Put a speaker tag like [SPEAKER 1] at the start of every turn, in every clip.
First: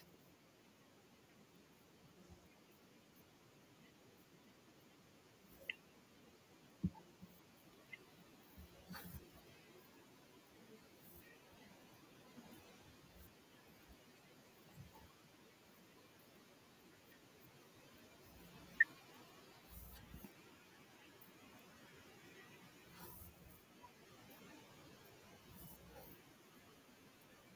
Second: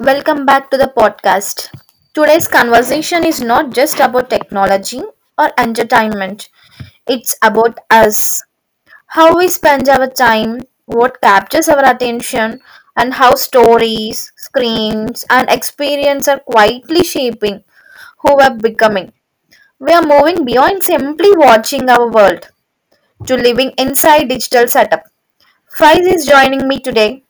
[SPEAKER 1] Welcome back to the podcast. Today's conversation is not just about technology or entertainment, it's about us. How we spend our time, what captures our attention, and how stories, screens, and experience are quietly shaping who we're becoming. We are moving beyond simply watching our world to living inside digital setup. Faiz is joining me today,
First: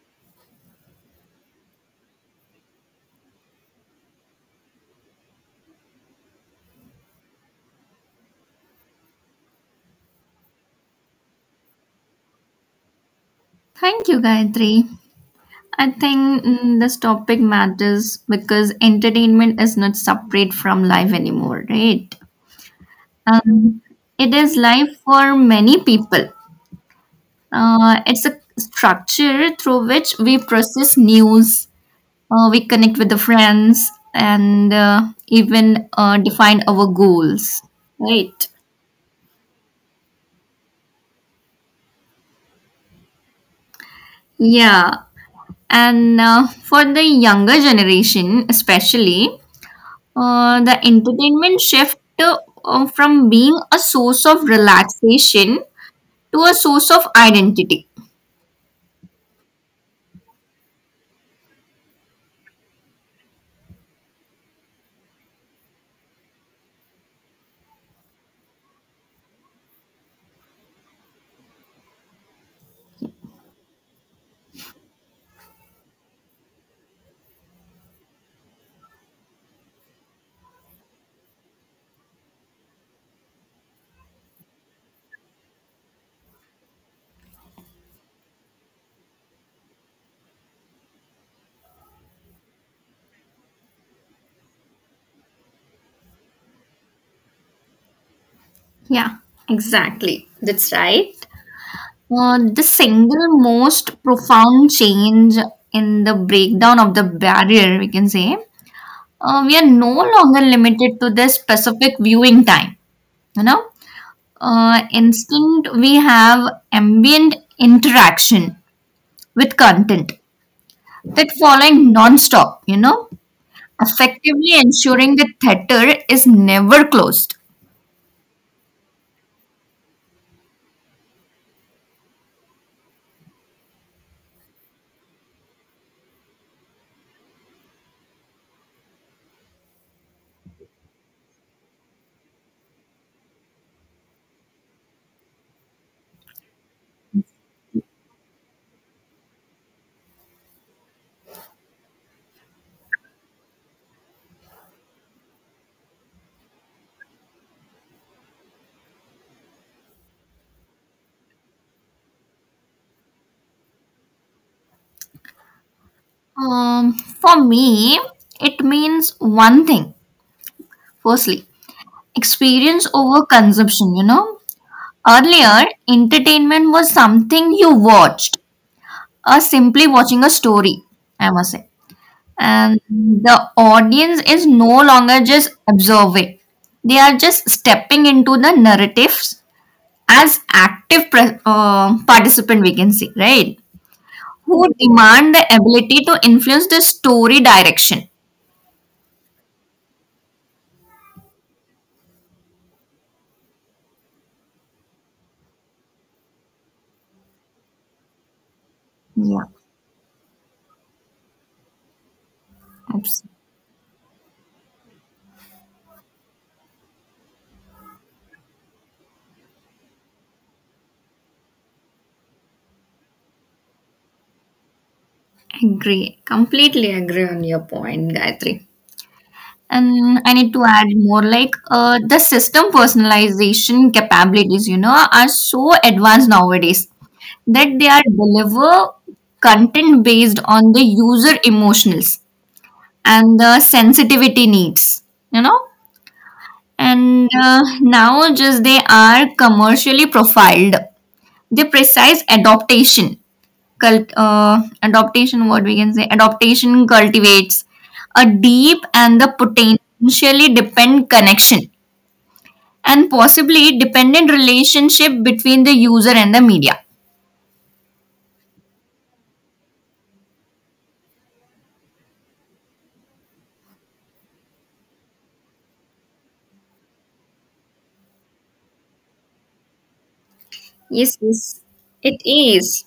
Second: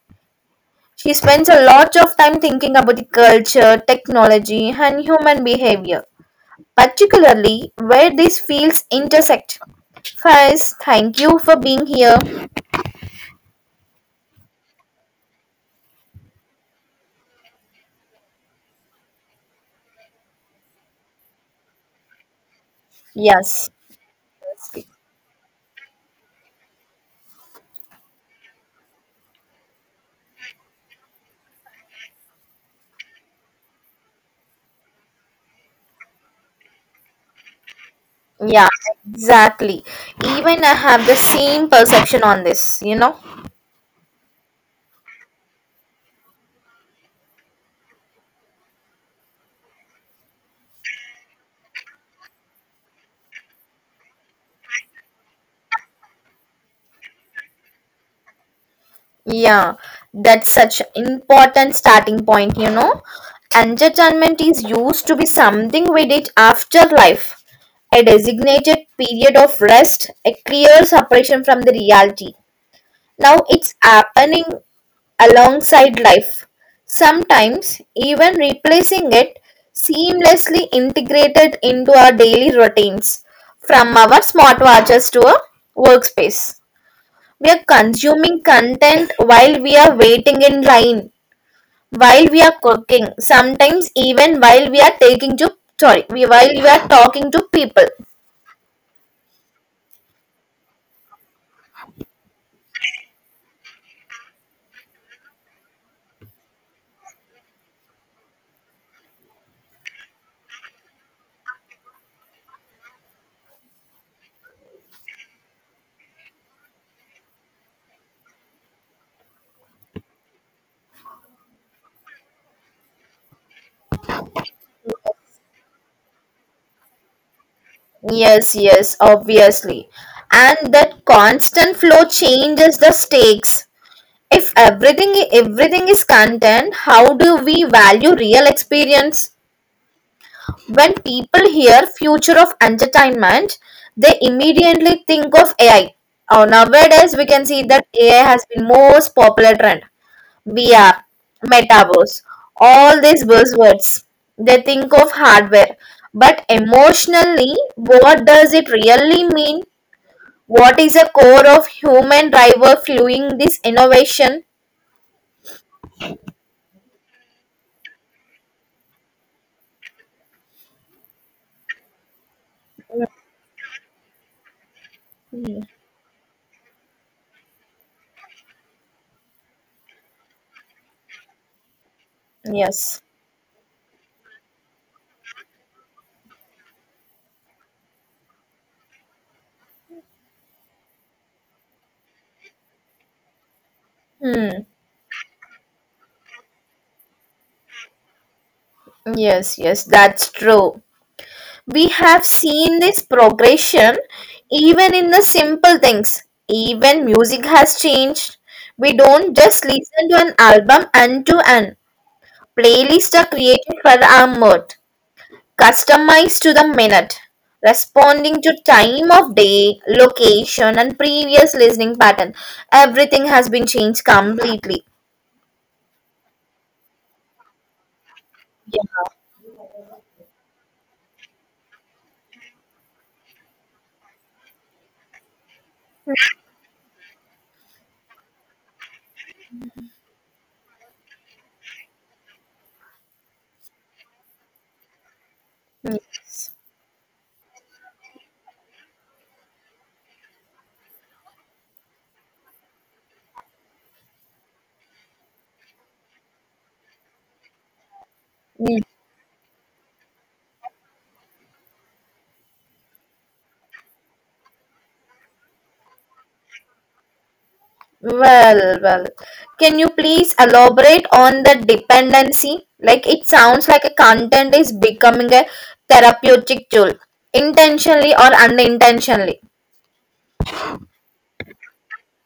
[SPEAKER 1] she spends a lot of time thinking about the culture, technology, and human behavior, particularly where these fields intersect. First, thank you for being here.
[SPEAKER 2] Thank you, Gayatri. I think this topic matters because entertainment is not separate from life anymore, right?
[SPEAKER 1] Yes.
[SPEAKER 2] Um, it is life for many people. It's a structure through which we process news, we connect with the friends, and even define our goals, right?
[SPEAKER 1] Yeah, exactly. Even I have the same perception on this,
[SPEAKER 2] Yeah. And for the younger generation, especially, the entertainment shift from being a source of relaxation to a source of identity.
[SPEAKER 1] Yeah, that's such important starting point, Entertainment is used to be something we did after life, a designated period of rest, a clear separation from the reality. Now it's happening alongside life, sometimes even replacing it seamlessly integrated into our daily routines, from our smartwatches to our workspace. We're consuming content while we're waiting in line, while we are cooking, sometimes even while we are taking to while we are talking to people.
[SPEAKER 2] Yeah, exactly. That's right. The single most profound change in the breakdown of the barrier, we can say, we are no longer limited to this specific viewing time. You know, instant we have ambient interaction with content that following non-stop. You know, effectively ensuring the theater is never closed?
[SPEAKER 1] Yes, yes, obviously. And that constant flow changes the stakes. If everything is content, how do we value real experience? When people hear "future of entertainment", they immediately think of AI. Nowadays, we can see that AI has been most popular trend. VR, metaverse, all these buzzwords. They think of hardware, but emotionally, what does it really mean? What is the core of human driver fueling this innovation?
[SPEAKER 2] For me, it means one thing. Firstly, experience over consumption. You know,
[SPEAKER 1] Hmm.
[SPEAKER 2] earlier entertainment was something you watched or simply watching a story, I must say. And
[SPEAKER 1] Yes.
[SPEAKER 2] the audience is no longer just observing, they are just stepping into the narratives as active participant, we can say, right?
[SPEAKER 1] Hmm.
[SPEAKER 2] who demand the ability to influence the story direction.
[SPEAKER 1] Yes, yes, that's true. We have seen this progression even in the simple things. Even music has changed. We
[SPEAKER 2] Yeah,
[SPEAKER 1] don't just listen to an album end to end.
[SPEAKER 2] abs-
[SPEAKER 1] Playlists are created for our mood, customized to the minute, responding to time of day, location, and previous listening pattern. Everything has been changed completely.
[SPEAKER 2] agree. Completely agree on your point, Gayatri.
[SPEAKER 1] Yeah.
[SPEAKER 2] And I need to add more like the system personalization capabilities, you know, are so advanced nowadays that they are deliver content based on the user emotionals and the sensitivity needs, you know. And now just they are commercially profiled the precise adaptation adaptation what we can say adaptation cultivates a deep and
[SPEAKER 1] Yes.
[SPEAKER 2] the potentially dependent connection and possibly dependent relationship between the user and the media.
[SPEAKER 1] Well, well. Can you please elaborate on the dependency? Like, it sounds like a content is becoming a therapeutic tool, intentionally or unintentionally.
[SPEAKER 2] Yes, yes, it is.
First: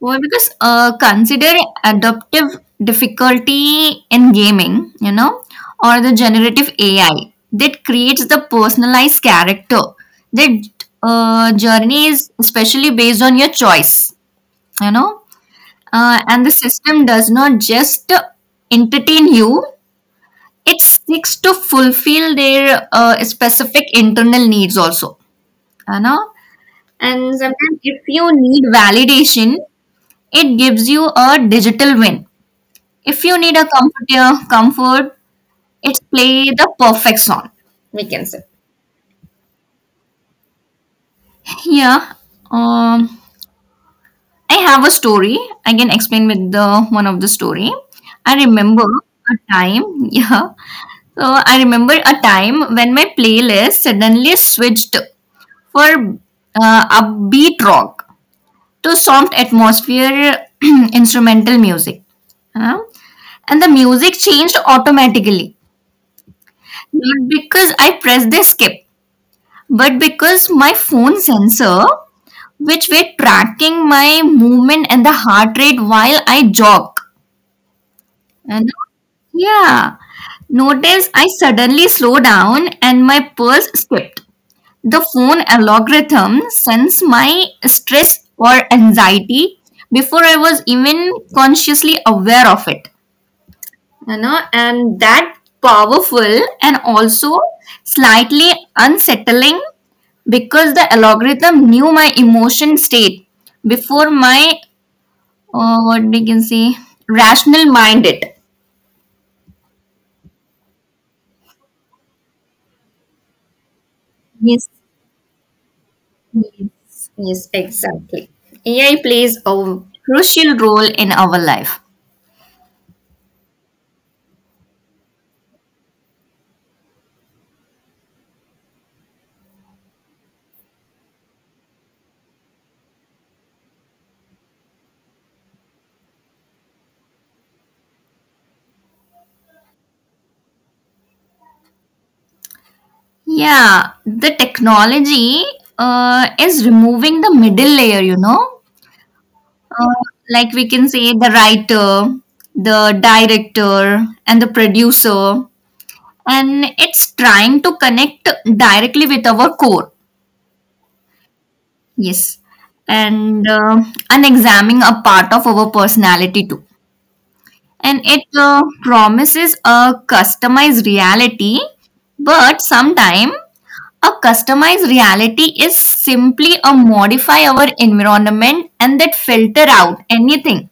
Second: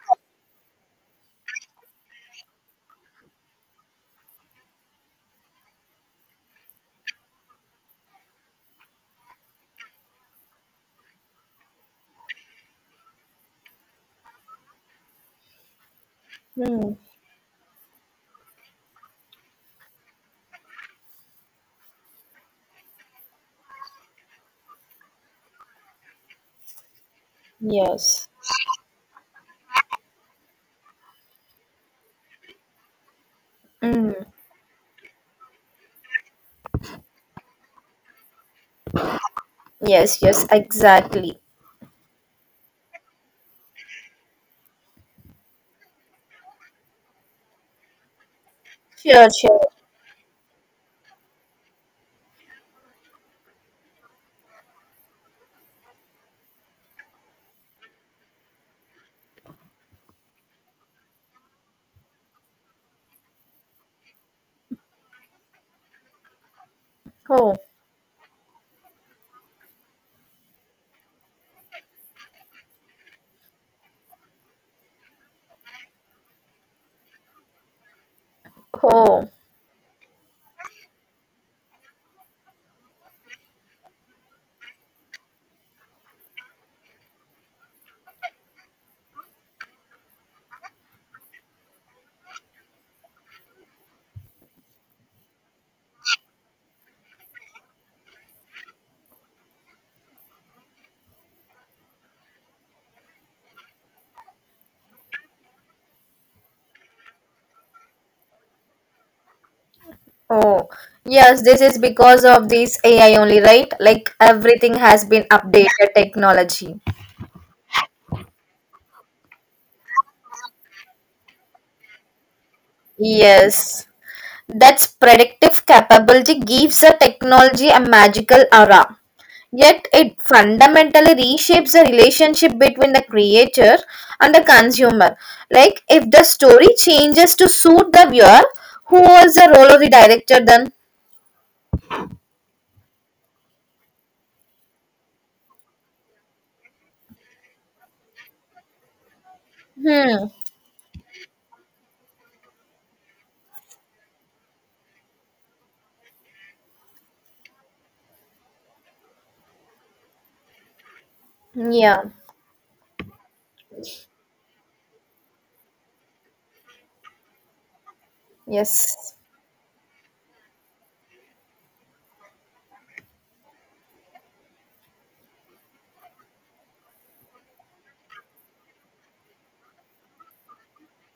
[SPEAKER 2] Well, because consider adaptive difficulty in gaming, you know, or the generative AI that creates the personalized character. That journey is especially based on your choice, you know, and the
[SPEAKER 1] Hmm.
[SPEAKER 2] system does not just entertain you; it seeks to fulfill their specific internal needs also, you know. And sometimes, if you
[SPEAKER 1] Yes.
[SPEAKER 2] need validation it gives you a digital win. If you need a comfort,
[SPEAKER 1] Mm.
[SPEAKER 2] yeah, comfort, it's play the perfect song, we can say.
[SPEAKER 1] Yes, yes, exactly.
[SPEAKER 2] Yeah. Um, I have a story. I can explain with the one of the story. I remember a
[SPEAKER 1] Sure, sure.
[SPEAKER 2] time. Yeah. So I remember a time when my playlist suddenly switched for upbeat rock. To soft atmosphere instrumental music. Huh? And the music changed automatically. Not because
[SPEAKER 1] Oh,
[SPEAKER 2] I pressed the skip, but because my phone sensor, which were tracking my movement and the heart rate while I jog. And
[SPEAKER 1] oh,
[SPEAKER 2] yeah, notice I suddenly slow down and my pulse skipped. The phone algorithm sensed my stress or anxiety before I was even consciously aware of it. You know, and that powerful and also slightly unsettling because the algorithm knew my emotion state before my what we can say rational mind it.
[SPEAKER 1] oh. Yes, this is because of this AI only, right? Like
[SPEAKER 2] Yes,
[SPEAKER 1] everything has been updated technology.
[SPEAKER 2] yes, exactly. AI plays a crucial role in our life.
[SPEAKER 1] Yes. That's predictive capability gives a technology a magical aura. Yet it fundamentally reshapes the relationship between the creator and the consumer. Like if the story changes to suit the viewer, who was the role of the director then?
[SPEAKER 2] Yeah, the technology is removing the middle layer, you know. Uh,
[SPEAKER 1] Hmm.
[SPEAKER 2] like we can say the writer, the director, and the producer. And it's trying to connect directly with our core.
[SPEAKER 1] Yeah.
[SPEAKER 2] Yes. And uh, and examining a part of our personality too. And it
[SPEAKER 1] Yes.
[SPEAKER 2] promises a customized reality, but sometimes a customized reality is simply a modify our environment and that filter out anything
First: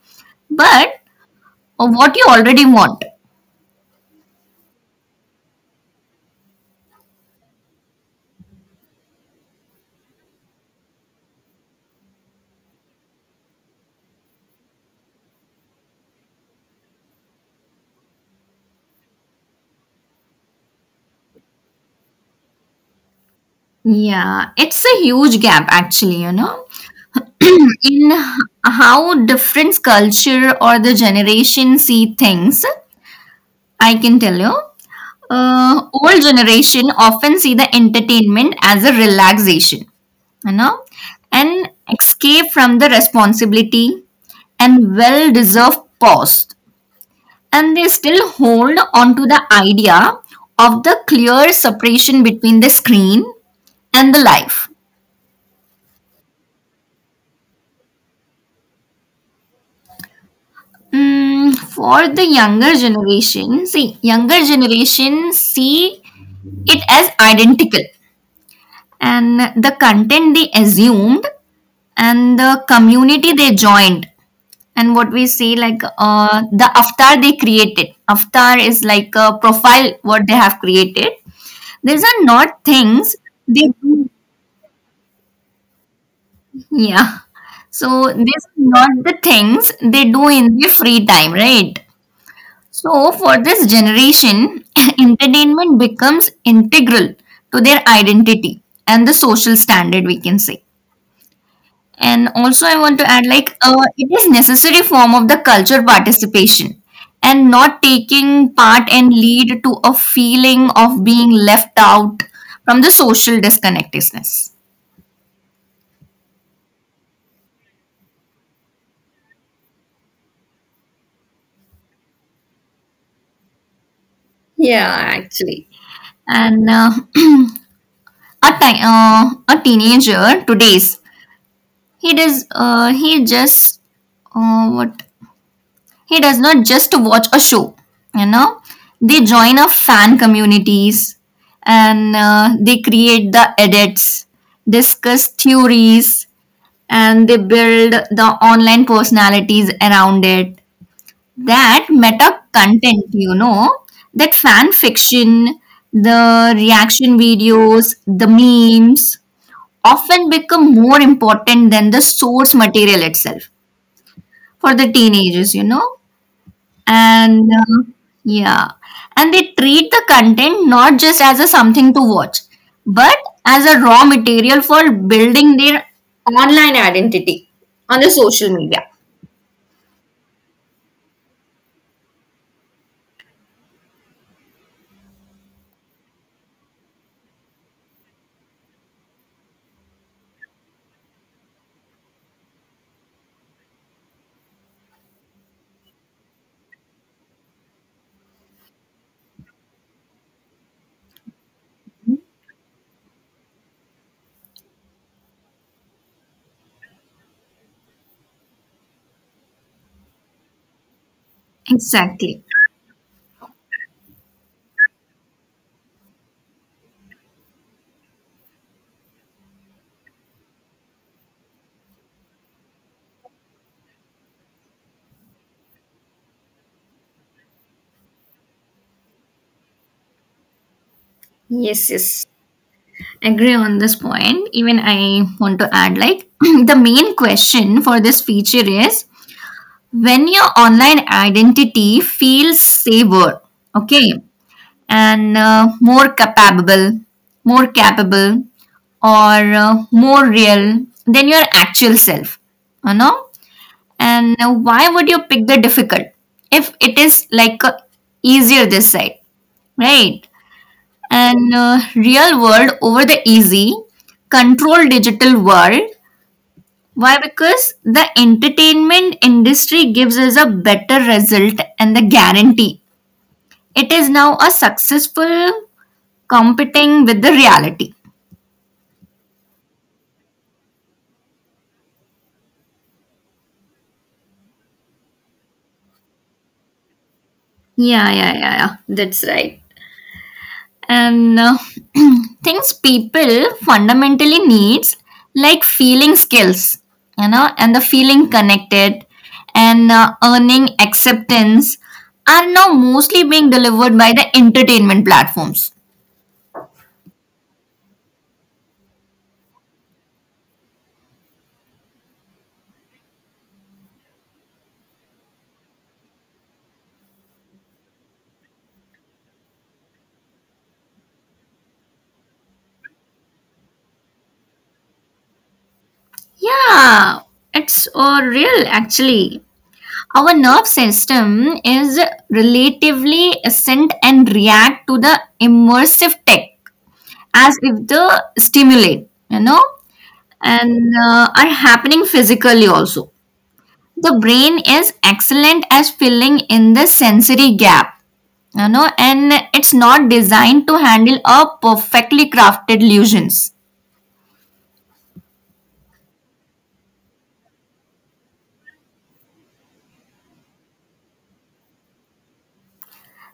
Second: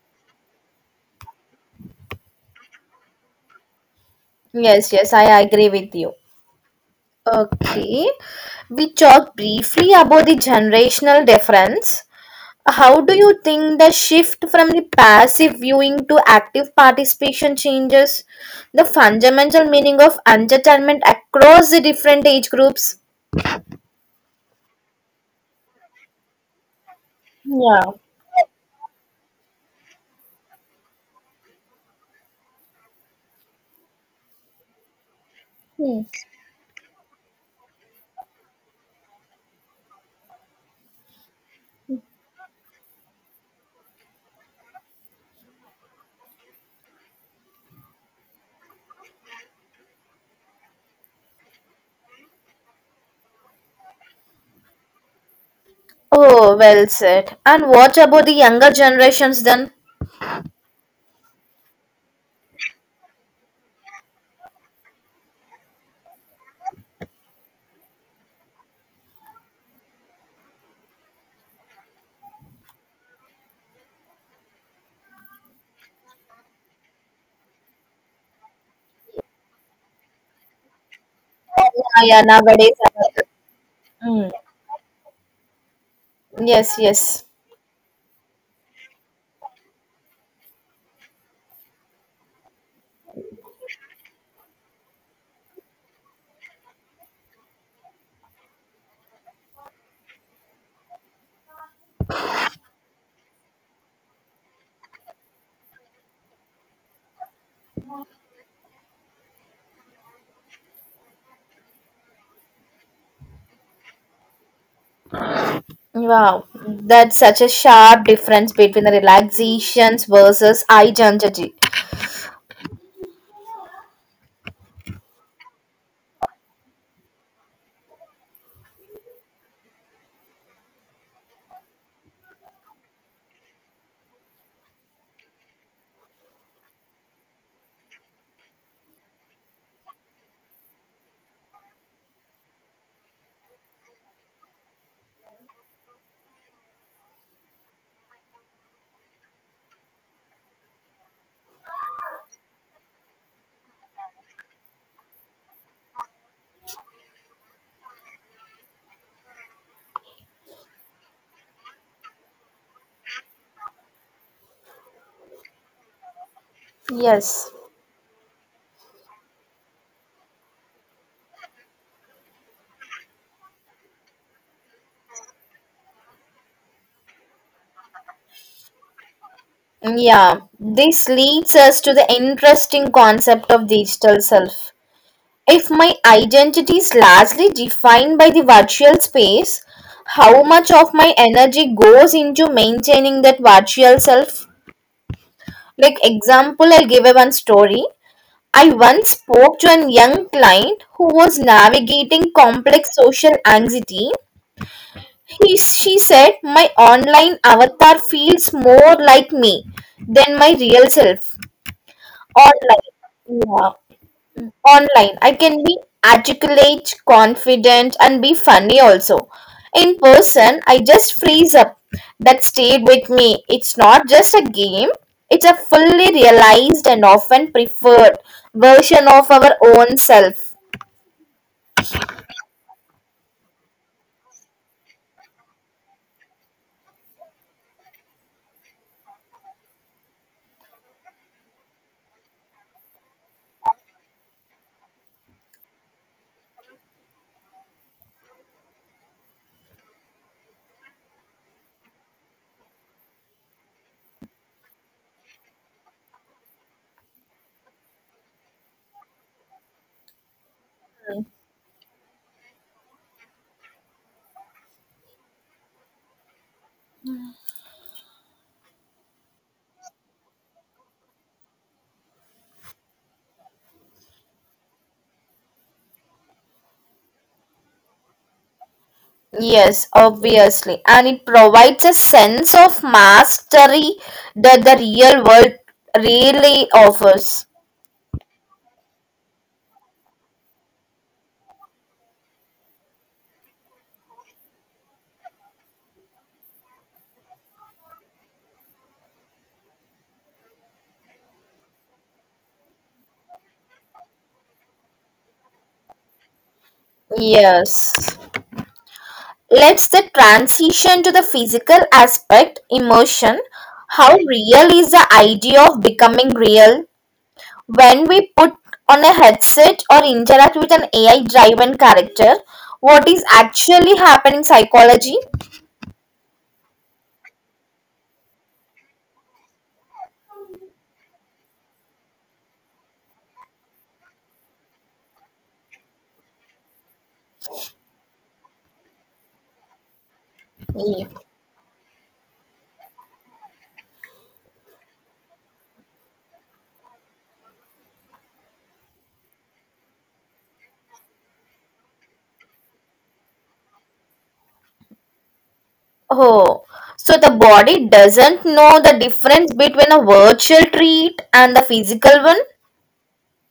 [SPEAKER 2] but what you already want.
[SPEAKER 1] Yes, yes, I agree with you. Okay. We talked briefly about the generational difference. How do you think the shift from the passive viewing to active participation changes the fundamental meaning of entertainment across the different age groups?
[SPEAKER 2] Yeah, it's a huge gap actually, you know,
[SPEAKER 1] Yeah.
[SPEAKER 2] in h- how different culture or the generation see things. I can tell you
[SPEAKER 1] Hmm.
[SPEAKER 2] old generation often see the entertainment as a relaxation, you know, an escape from the responsibility and well deserved pause, and they still hold on to the idea of the clear separation between the screen and the life.
[SPEAKER 1] Oh, well said. And what about the younger generations then?
[SPEAKER 2] For the younger generation see younger generation, see it as identical, and the content they assumed, and the community they joined, and what we see like the avatar they created, avatar is like a profile what they have created.
[SPEAKER 1] Yeah,
[SPEAKER 2] These
[SPEAKER 1] yeah,
[SPEAKER 2] are not
[SPEAKER 1] nowadays.
[SPEAKER 2] things they do.
[SPEAKER 1] Mm. Yes, yes.
[SPEAKER 2] Yeah, so these are not the things they do in their free time, right? So for this generation entertainment becomes integral to their identity and the social standard, we can say. And also, I want to add like it is necessary form of the culture participation, and not taking part and lead to a feeling of being left out from the social disconnectedness.
[SPEAKER 1] Wow, that's such a sharp difference between the relaxations versus identity.
[SPEAKER 2] Yeah, actually. And a teenager today's he does uh, he just uh, what He does not just watch a show, you know, they join a fan communities and they create the edits, discuss theories, and they build the online personalities around it. That meta content, you know, that fan fiction, the reaction videos, the memes often become more important than the source material itself for the teenagers, you know. And
[SPEAKER 1] Yes.
[SPEAKER 2] yeah, and they treat the content not just as a something to watch, but as a raw material for building their online identity on the social media.
[SPEAKER 1] Yeah, this leads us to the interesting concept of digital self. If my identity is largely defined by the virtual space, how much of my energy goes into maintaining that virtual self? Like example, I'll give a one story. I once spoke to a young client who was navigating complex social anxiety. He, she said, my online avatar feels more like me than my real self.
[SPEAKER 2] Exactly.
[SPEAKER 1] Online. Yeah. Online, I can be articulate, confident, and be funny also. In person, I just freeze up. That stayed with me. It's not just a game, it's a fully realized and often preferred version of our own self.
[SPEAKER 2] Yes, yes. Agree on this point. Even I want to add like the main question for this feature is when your online identity feels safer. Okay. And uh, more capable, or more real than your actual self. You know? And why would you pick the difficult if it is like easier this side, right? And real world over the easy, control digital world. Why? Because the entertainment industry gives us a better result and the guarantee. It is now a successful competing with the reality.
[SPEAKER 1] Yes, obviously. And it provides a sense of mastery that the real world really offers.
[SPEAKER 2] Yeah. That's right. And things people fundamentally needs, like feeling skills, you know, and the feeling connected, and earning acceptance are now mostly being delivered by the entertainment platforms.
[SPEAKER 1] Yes. Let's the transition to the physical aspect, immersion. How real is the idea of becoming real? When we put on a headset or interact with an AI driven character, what is actually happening psychology?
[SPEAKER 2] Yeah, it's real actually. Our nerve system is relatively assent and react to the immersive tech as if the stimulate, you know,
[SPEAKER 1] Yeah.
[SPEAKER 2] and are happening physically also. The brain is excellent as filling in the sensory gap, you know, and it's not designed to handle a perfectly crafted illusions.
[SPEAKER 1] Oh, so the body doesn't know the difference between a virtual treat and the physical one?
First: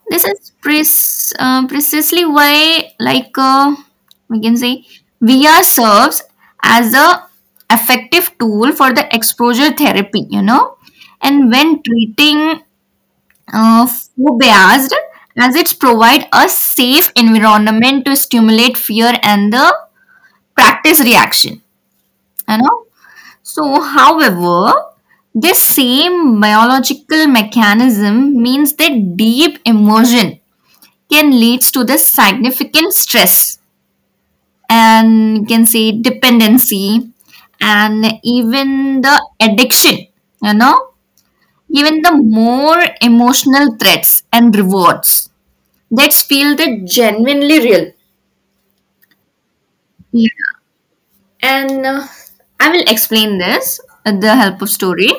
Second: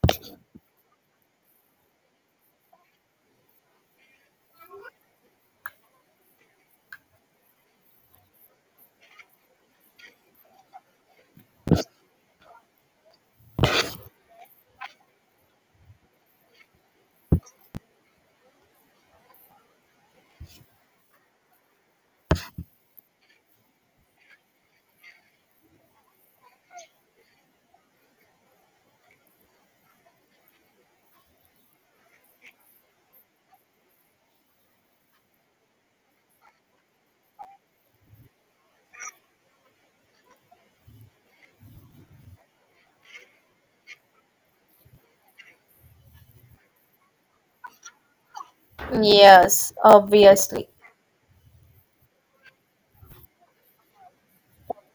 [SPEAKER 2] This is precisely why like we can say VR serves as a effective tool for the exposure therapy, you know, and when treating food based as it's provide a safe environment to stimulate fear and the practice reaction, you know. So however, this same biological mechanism means that deep immersion can leads to the significant stress and you can say dependency, and even the addiction, you know, even the more emotional threats and rewards that feel that genuinely real.
[SPEAKER 1] Yes,
[SPEAKER 2] Yeah.
[SPEAKER 1] obviously.
[SPEAKER 2] And I will explain this with the help of story.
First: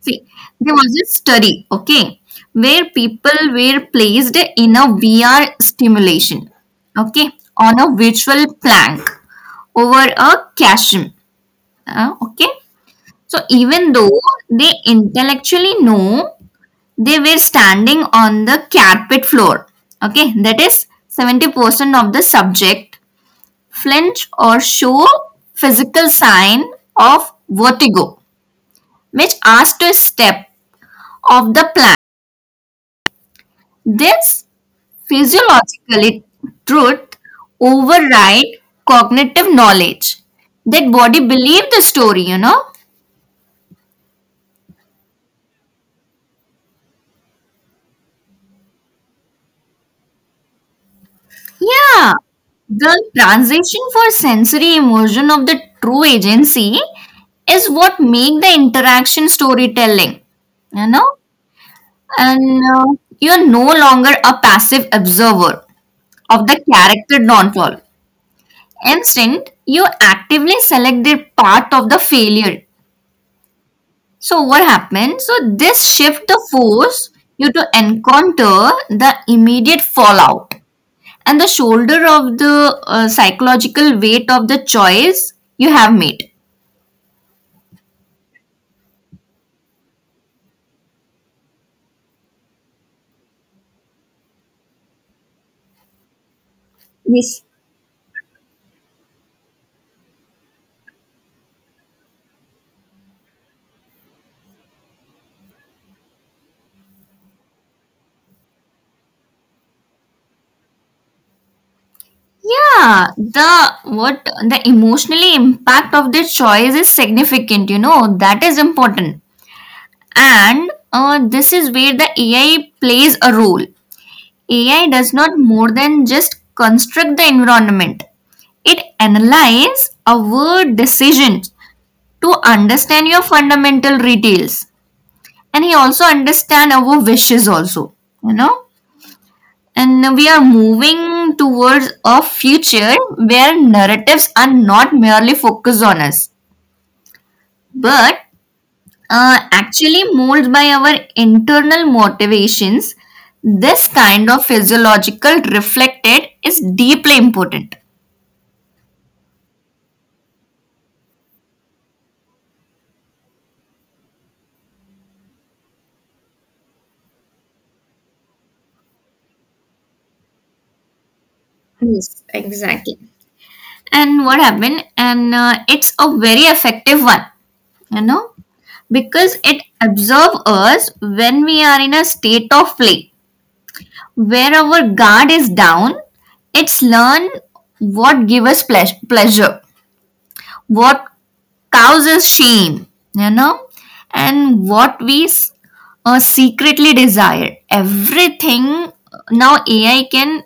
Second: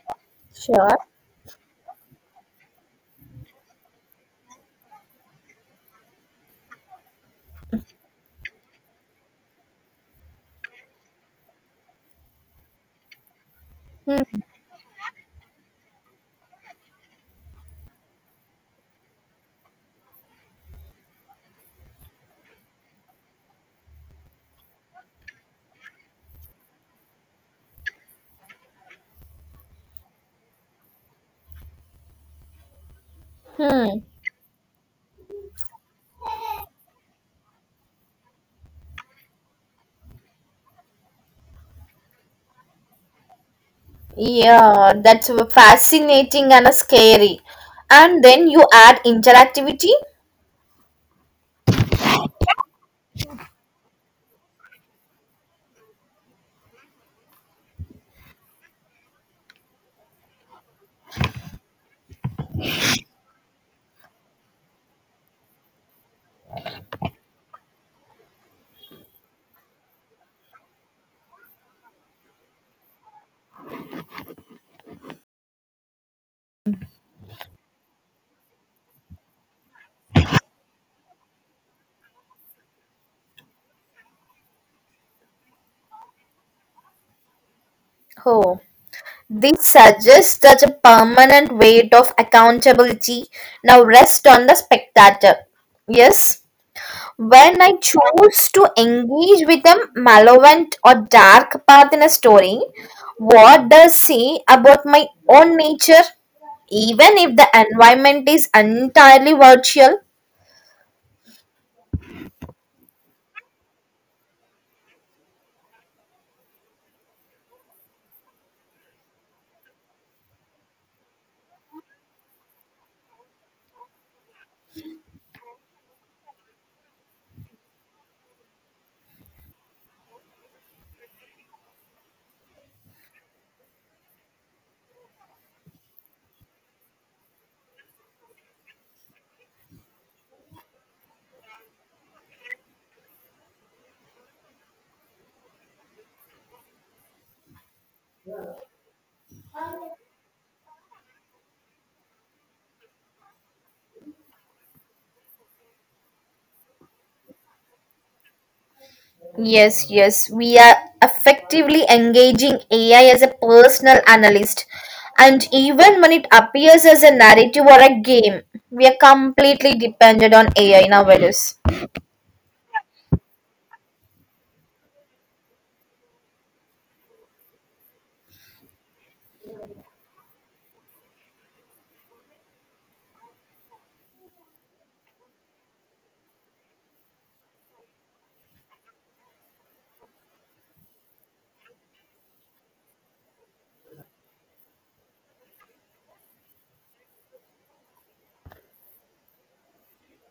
[SPEAKER 2] See, there was
[SPEAKER 1] Sure.
[SPEAKER 2] a study, okay, where people were placed in a VR stimulation, okay, on a virtual plank over a cushion, okay. So even though
[SPEAKER 1] Hmm.
[SPEAKER 2] they intellectually know they were standing on the carpet floor, okay, that is 70% of the subject flinch or show physical sign of vertigo, which asked to a step of the plan.
[SPEAKER 1] Hmm.
[SPEAKER 2] This physiological truth override cognitive knowledge. That body believe the story, you know?
[SPEAKER 1] Yeah, that's fascinating and scary. And then you add interactivity.
[SPEAKER 2] Yeah. The transition for sensory immersion of the true agency is what make the interaction storytelling, you know, and you're no longer a passive observer of the character downfall. Instead, you actively select the part of the failure. So what happens? So this shift the force you to encounter the immediate fallout and the shoulder of the psychological weight of the choice you have made.
[SPEAKER 1] Oh, this suggests that a permanent weight of accountability now rests on the spectator. Yes,
[SPEAKER 2] Yes.
[SPEAKER 1] when I choose to engage with a malevolent or dark path in a story, what does say about my own nature, even if the environment is entirely virtual?
[SPEAKER 2] Yeah, the what the emotionally impact of the choice is significant, you know, that is important. And this is where the AI plays a role. AI does not more than just construct the environment. It analyzes our decisions to understand your fundamental details. And he also understands our wishes also, you know. And we are moving towards a future where narratives are not merely focused on us, but actually molded by our internal motivations, this kind of physiological reflected is deeply important.
[SPEAKER 1] Yes, yes, we are effectively engaging AI as a personal analyst. And even when it appears as a narrative or a game, we are completely dependent on AI nowadays.
[SPEAKER 2] Yes, exactly. And what happened? And it's a very effective one, you know, because it observes us when we are in a state of play where our guard is down. It's learn what give us pleasure, what causes shame, you know, and what we secretly desire. Everything now AI can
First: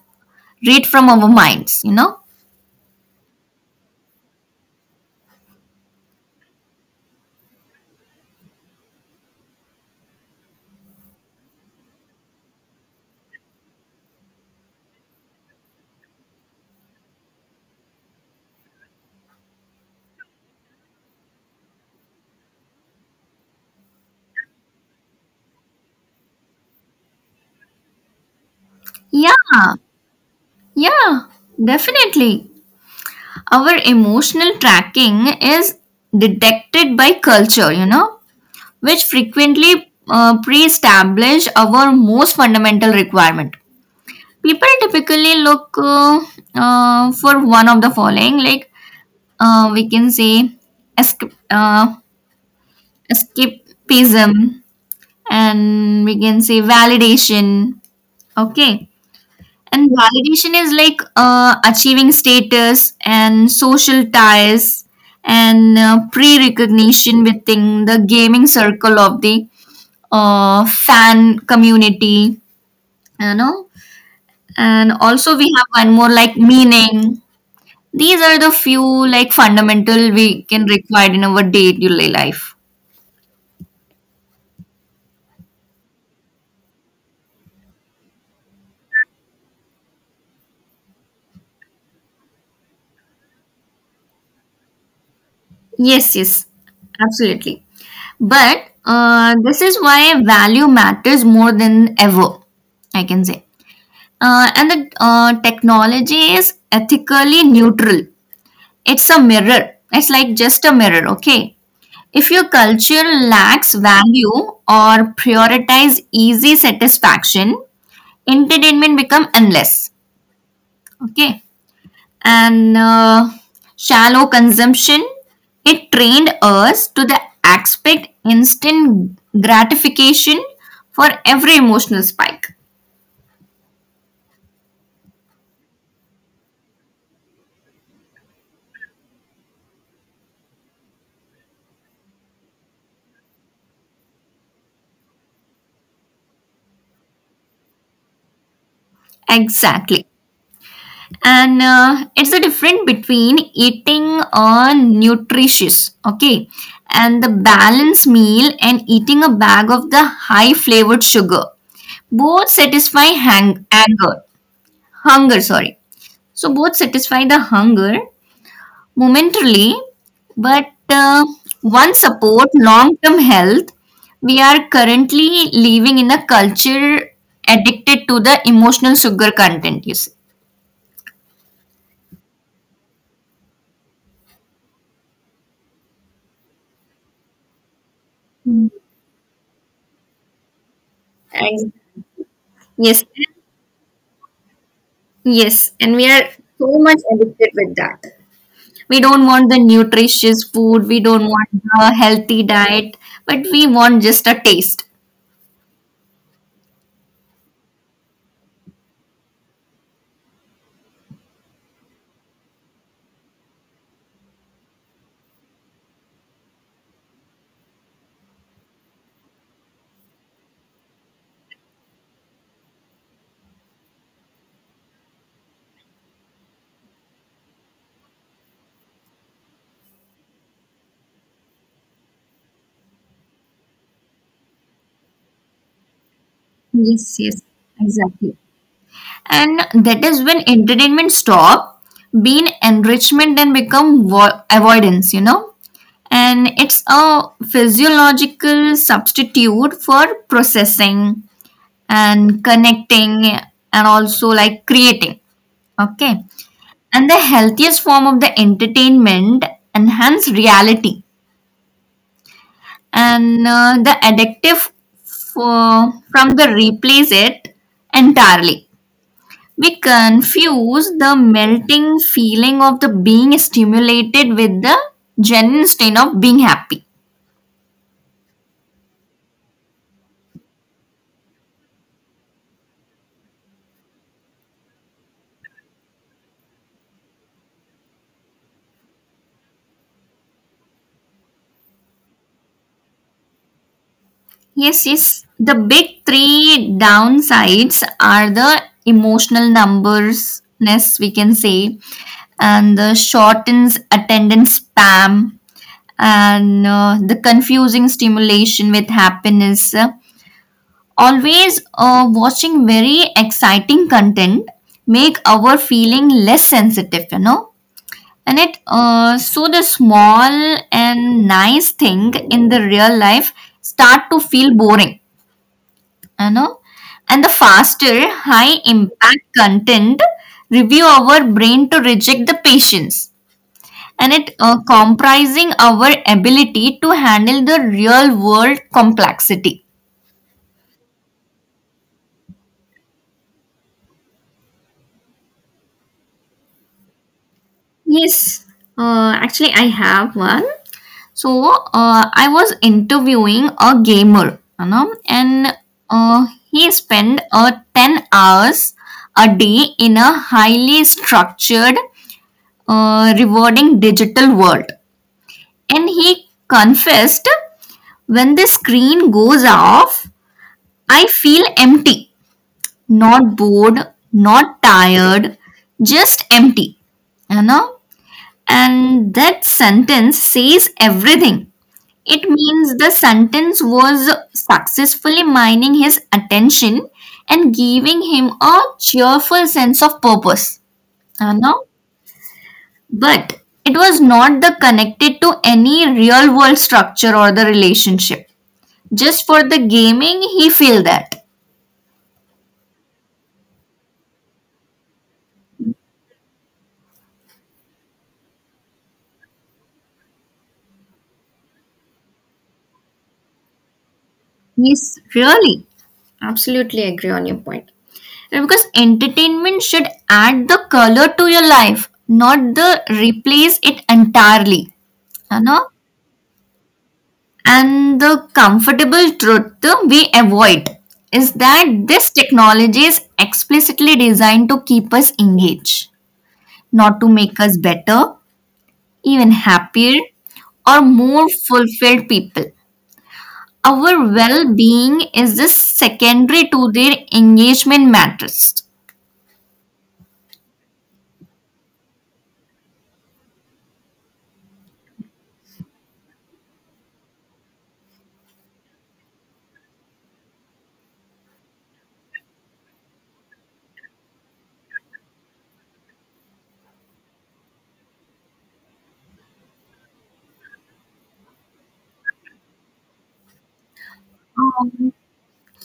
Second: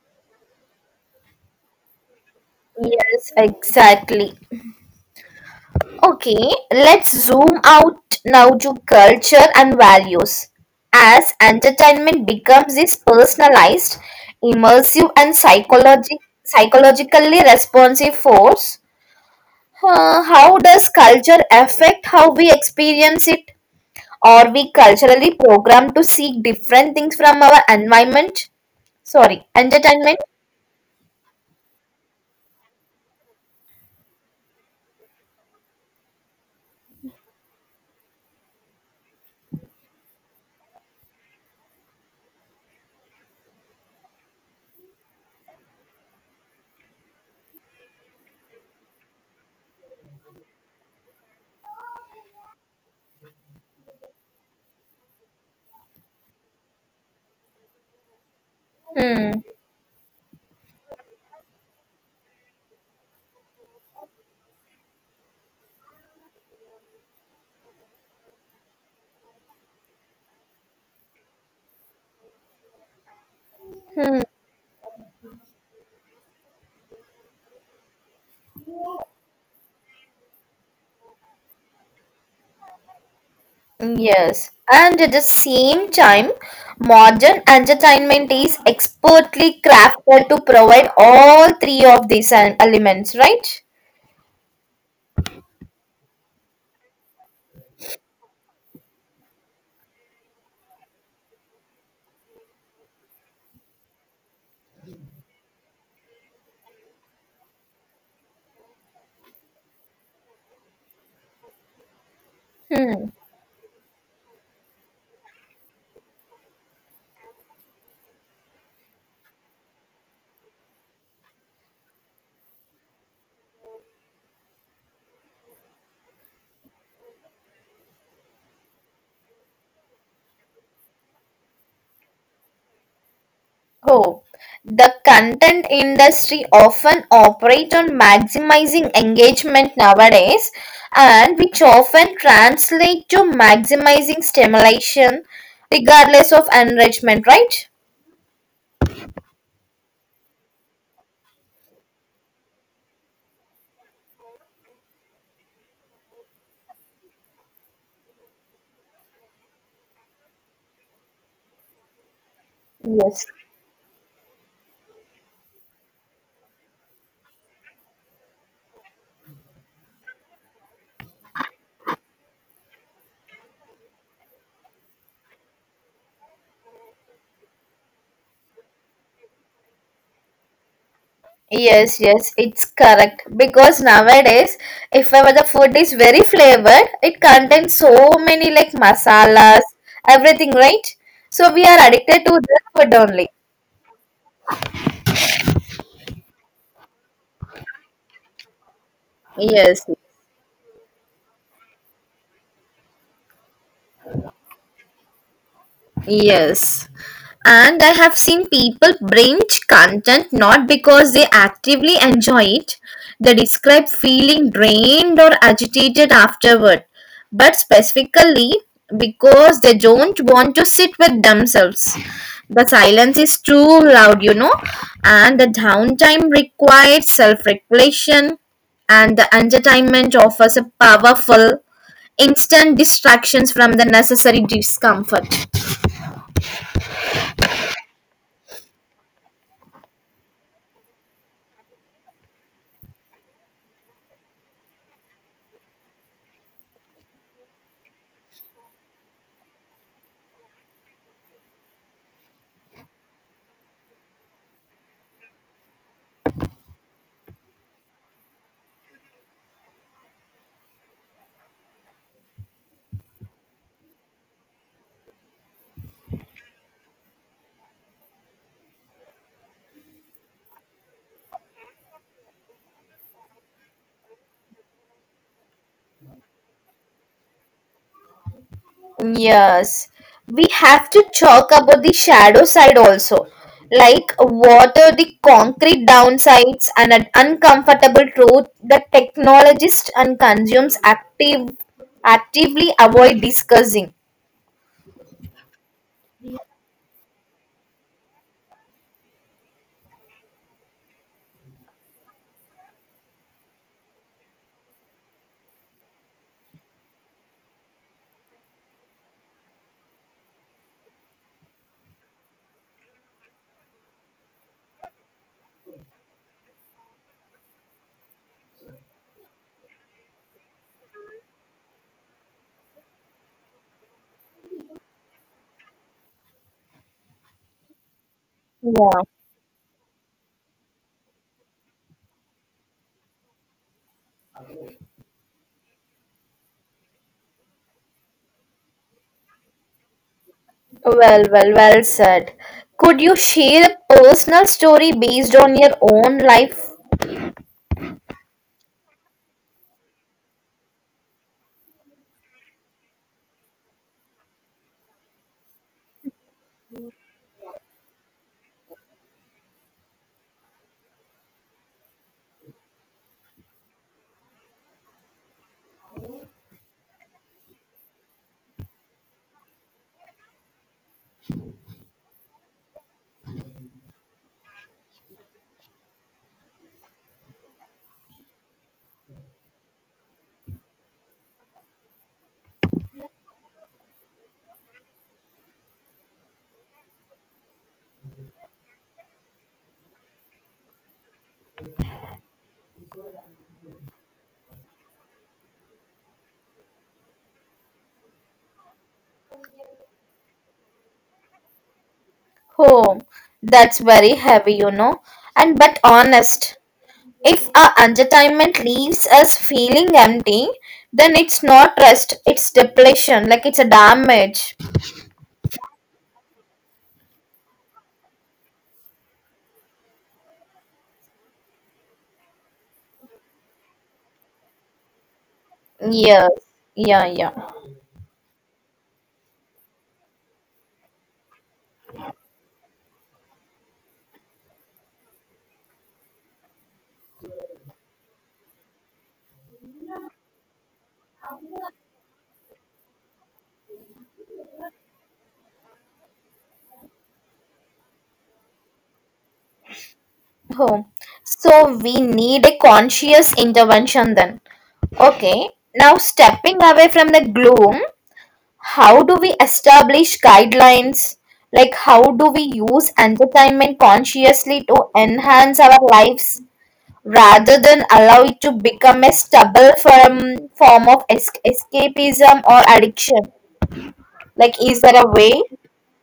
[SPEAKER 2] read from our minds, you know.
[SPEAKER 1] Yes, exactly. Okay, let's zoom out now to culture and values. As entertainment becomes this personalized, immersive, and psychologically responsive force, how does culture affect how we experience it? Are we culturally programmed to seek different things from our environment? Sorry,
[SPEAKER 2] Yeah,
[SPEAKER 1] entertainment?
[SPEAKER 2] yeah, definitely. Our emotional tracking is detected by culture, you know, which frequently pre establish our most fundamental requirement. People typically look for one of the following like we can say esca- uh, escapism, and we can say validation, okay,
[SPEAKER 1] Hmm.
[SPEAKER 2] and validation is like achieving status and social ties and pre-recognition within the gaming circle of the fan community, you know. And also we have one more like meaning. These are the few like fundamental we can require in our day-to-day life.
[SPEAKER 1] Yes. And at the same time, modern entertainment is expertly crafted to provide all three of these elements, right?
[SPEAKER 2] Yes, yes, absolutely. But this is why value matters more than ever, I can say. And the technology is ethically neutral. It's a mirror. It's like just a mirror, okay? If your culture lacks
[SPEAKER 1] Hmm.
[SPEAKER 2] value or prioritize easy satisfaction, entertainment become endless. Okay, and shallow consumption, it trained us to the expect instant gratification for every emotional spike.
[SPEAKER 1] Oh, the content industry often operate on maximizing engagement nowadays and which often translate to maximizing stimulation regardless of enrichment, right?
[SPEAKER 2] Exactly. and it's the difference between eating a nutritious, okay, and the balanced meal and eating a bag of the high flavored sugar. Both satisfy anger,
[SPEAKER 1] Yes.
[SPEAKER 2] hunger, sorry. So both satisfy the hunger momentarily, but one support long term health. We are currently living in a culture addicted to the emotional sugar content, you see.
[SPEAKER 1] Yes, yes, it's correct. Because nowadays, if ever the food is very flavored, it contains so many like masalas,
[SPEAKER 2] Ex-
[SPEAKER 1] everything, right? So we
[SPEAKER 2] Yes,
[SPEAKER 1] are addicted to this food only.
[SPEAKER 2] yes, and we are so much addicted with that. We don't want the nutritious food, we
[SPEAKER 1] Yes.
[SPEAKER 2] don't want the healthy diet, but we want just a taste.
[SPEAKER 1] Yes. And I have seen people binge content not because they actively enjoy it, they describe feeling drained or agitated afterward, but specifically because they don't want to sit with themselves. The silence is too loud, and the downtime requires self regulation, and the entertainment offers a powerful, instant distractions from the necessary discomfort.
[SPEAKER 2] Yes, yes, exactly. And that is when entertainment stop being enrichment and become avoidance, you know, and it's a physiological substitute for processing and connecting and also like creating, okay. And the healthiest form of the entertainment enhance reality, and the addictive from the replace it entirely. We confuse the melting feeling of the being stimulated with the genuine state of being happy.
[SPEAKER 1] Yes, we have to talk about the shadow side also. Like, what are the concrete downsides and an uncomfortable truth that technologists and consumers actively avoid discussing?
[SPEAKER 2] Yes, yes. The big three downsides are the emotional numbersness, we can say, and the shortens attendance spam, and the confusing stimulation with happiness. Always watching very exciting content make our feeling less sensitive, you know. And it so the small and nice thing in the real life start to feel boring, you know. And the faster, high
[SPEAKER 1] Yeah.
[SPEAKER 2] impact content review our brain to reject the patience. And it comprising our ability to handle the real world complexity.
[SPEAKER 1] Well, well, well said. Could you share a personal story based on your own life?
[SPEAKER 2] Yes, actually, I have one. So I was interviewing a gamer, you know, and he spent 10 hours a day in a highly structured, rewarding digital world. And he confessed, when the screen goes off, I feel empty, not bored, not tired, just empty, you know. And that sentence says everything. It means the sentence was successfully mining his attention and giving him a cheerful sense of purpose. No? But it was not the connected to any real world structure or the relationship. Just for the gaming, he feel that.
[SPEAKER 1] Oh, that's very heavy, and but honest. If our entertainment leaves us feeling empty, then it's not rest, it's depletion, like it's a damage.
[SPEAKER 2] Yes, really. Absolutely agree on your point. Because entertainment should add the color to your life, not the replace it entirely. You know?
[SPEAKER 1] Yes, yeah, yeah.
[SPEAKER 2] And the comfortable truth we avoid is that this technology is explicitly designed to keep us engaged, not to make us better, even happier, or more fulfilled people. Our well being is the secondary to their engagement matters.
[SPEAKER 1] Oh. So we need a conscious intervention then. Okay, now stepping away from the gloom, how do we establish guidelines? Like, how do we use entertainment consciously to enhance our lives, rather than allow it to become a stubble for a form of escapism or addiction. Like, is there a way?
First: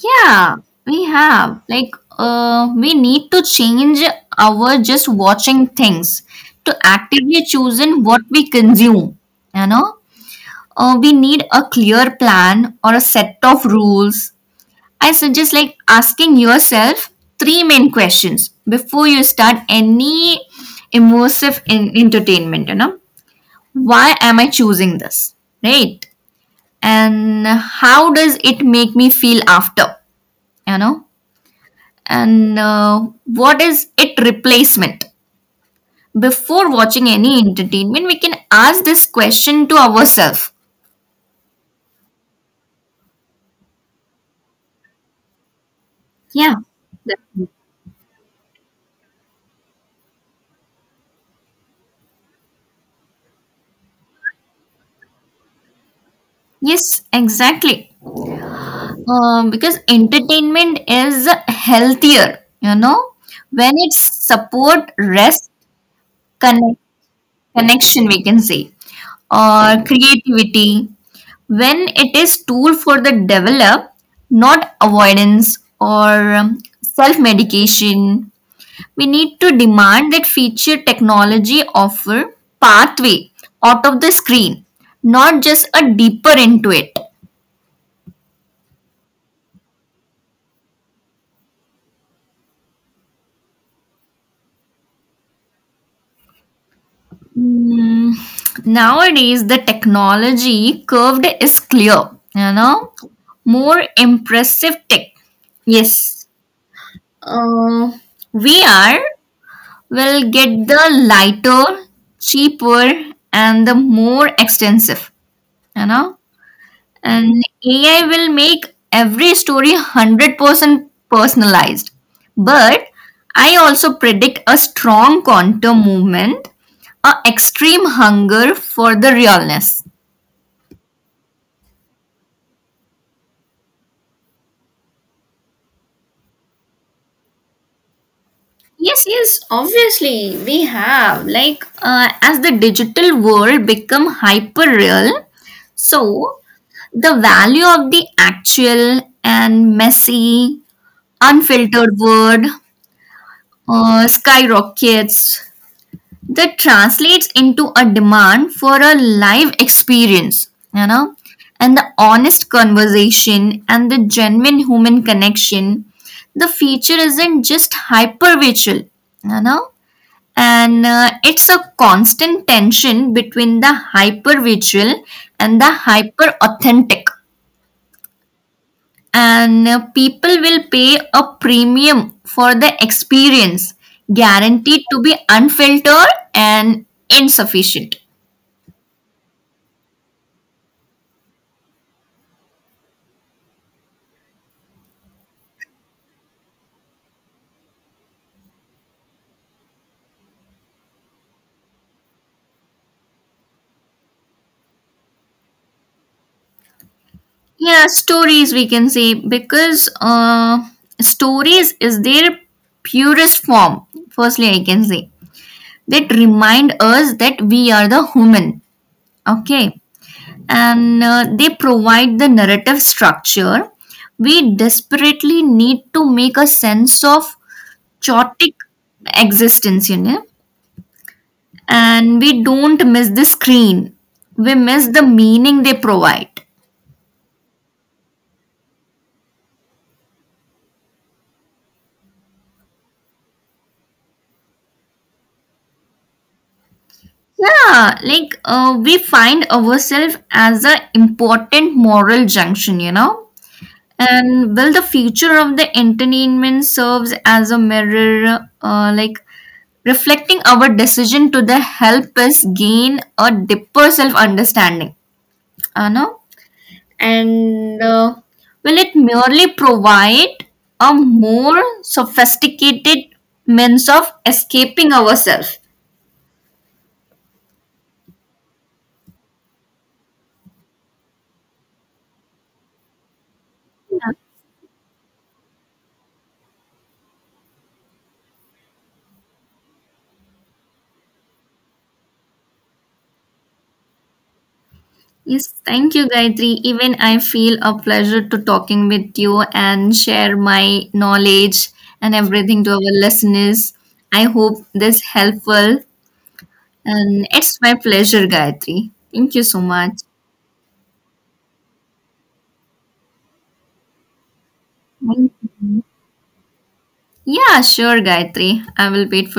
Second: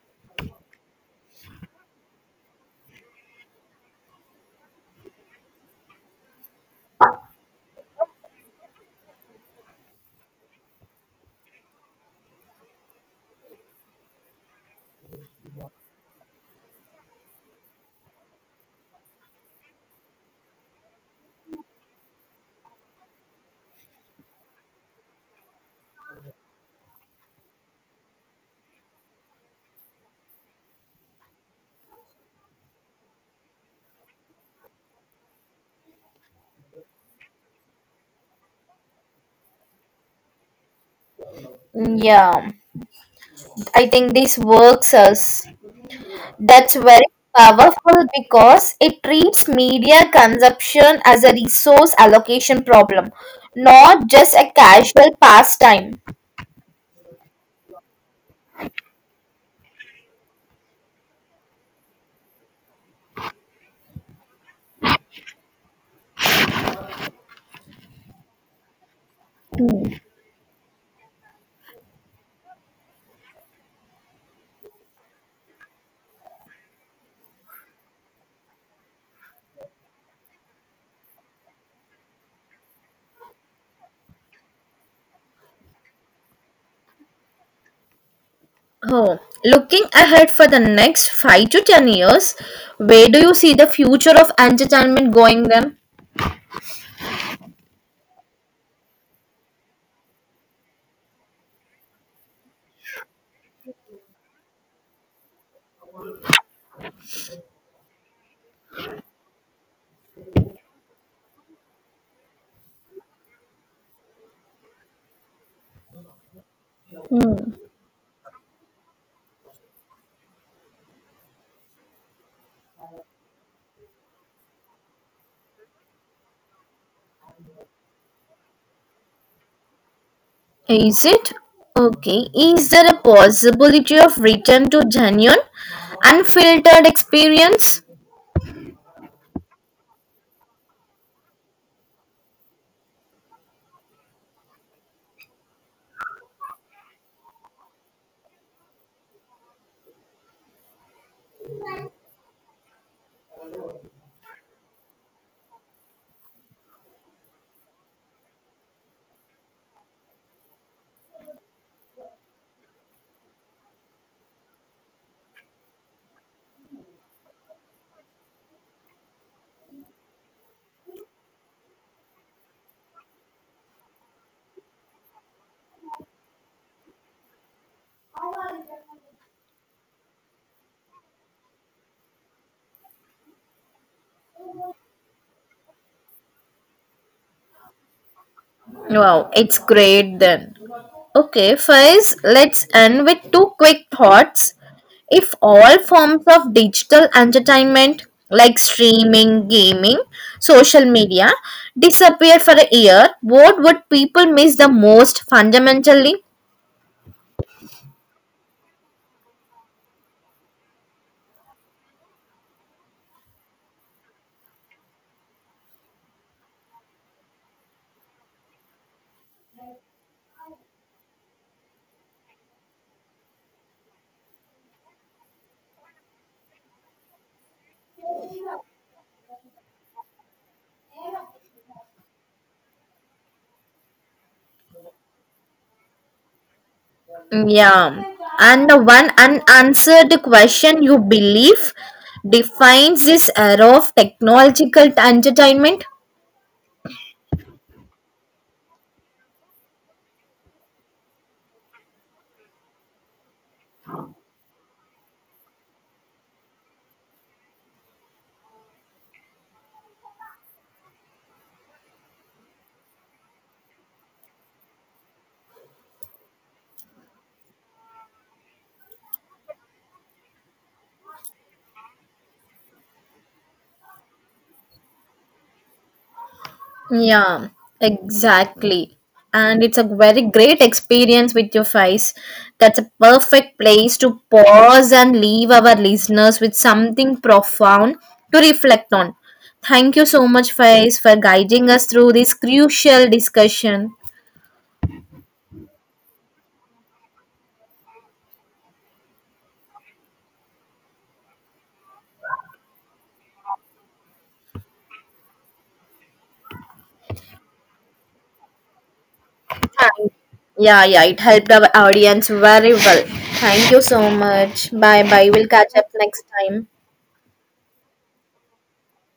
[SPEAKER 2] Yeah, we have. Like, we need to change our just watching things to actively choosing what we consume. You know, we need a clear plan or a set of rules. I suggest like asking yourself three main questions before you start any immersive in entertainment. You know, why am I choosing this? Right, and how does it make me feel after? You know, and what is it replacement. Before watching any entertainment we can ask this question to ourselves.
[SPEAKER 1] Mm. Yeah, I think this works us.
[SPEAKER 2] Yeah.
[SPEAKER 1] That's very powerful because it treats media consumption as a resource allocation problem, not just a casual pastime.
[SPEAKER 2] Yes, exactly. Because entertainment is healthier, you know, when it's support rest, connect, connection we can say, or creativity, when it is tool for the develop, not avoidance or self medication. We need to demand that feature technology offer pathway out of the screen, not just a deeper into it.
[SPEAKER 1] Oh, looking ahead for the next 5 to 10 years, where do you see the future of entertainment going then?
[SPEAKER 2] Hmm, nowadays the technology curved is clear, you know. More impressive tech, yes. uh, VR will get the lighter, cheaper, and the more extensive, you know. And AI will make every story 100% personalized. But I also predict a strong counter movement, a extreme hunger for the realness.
[SPEAKER 1] Is it? Okay. Is there a possibility of return to genuine, unfiltered experience?
[SPEAKER 2] Yes, yes, obviously we have. Like as the digital world become hyper real, so the value of the actual and messy, unfiltered word skyrockets. That translates into a demand for a live experience, you know, and the honest conversation and the genuine human connection. The feature isn't just hyper virtual, you know, and it's a constant tension between the hyper virtual and the hyper authentic. And people will pay a premium for the experience, guaranteed to be unfiltered and insufficient.
[SPEAKER 1] Wow, it's great then. Okay, first, let's end with two quick thoughts. If all forms of digital entertainment like streaming, gaming, social media disappeared for a year, what would people miss the most fundamentally?
[SPEAKER 2] Yeah, stories we can say. Because stories is their purest form, firstly I can say, that remind us that we are the human, okay. and they provide the narrative structure we desperately need to make a sense of chaotic existence, you know. And we don't miss the screen, we miss the meaning they provide.
[SPEAKER 1] Mm. Yeah. And the one unanswered question you believe defines this era of technological entertainment.
[SPEAKER 2] Yeah, like we find ourselves as an important moral junction, you know. And will the future of the entertainment serves as a mirror, like reflecting our decision to the help us gain a deeper self understanding, you know. And will it merely provide a more sophisticated means of escaping ourselves?
[SPEAKER 1] Yeah, exactly. And it's a very great experience with your face. That's a perfect place to pause and leave our listeners with something profound to reflect on. Thank you so much, Faiz, for guiding us through this crucial discussion.
[SPEAKER 2] Yes, thank you, Gayatri. Even I feel a pleasure to talking with you and share my knowledge and everything to our listeners. I hope this helpful, and it's my pleasure, Gayatri. Thank you so much.
[SPEAKER 1] Yeah, yeah, it helped our audience very well. Thank you so much. Bye
[SPEAKER 2] Thank-
[SPEAKER 1] bye. We'll catch up next time.
[SPEAKER 2] Yeah, sure, Gayatri. I will wait for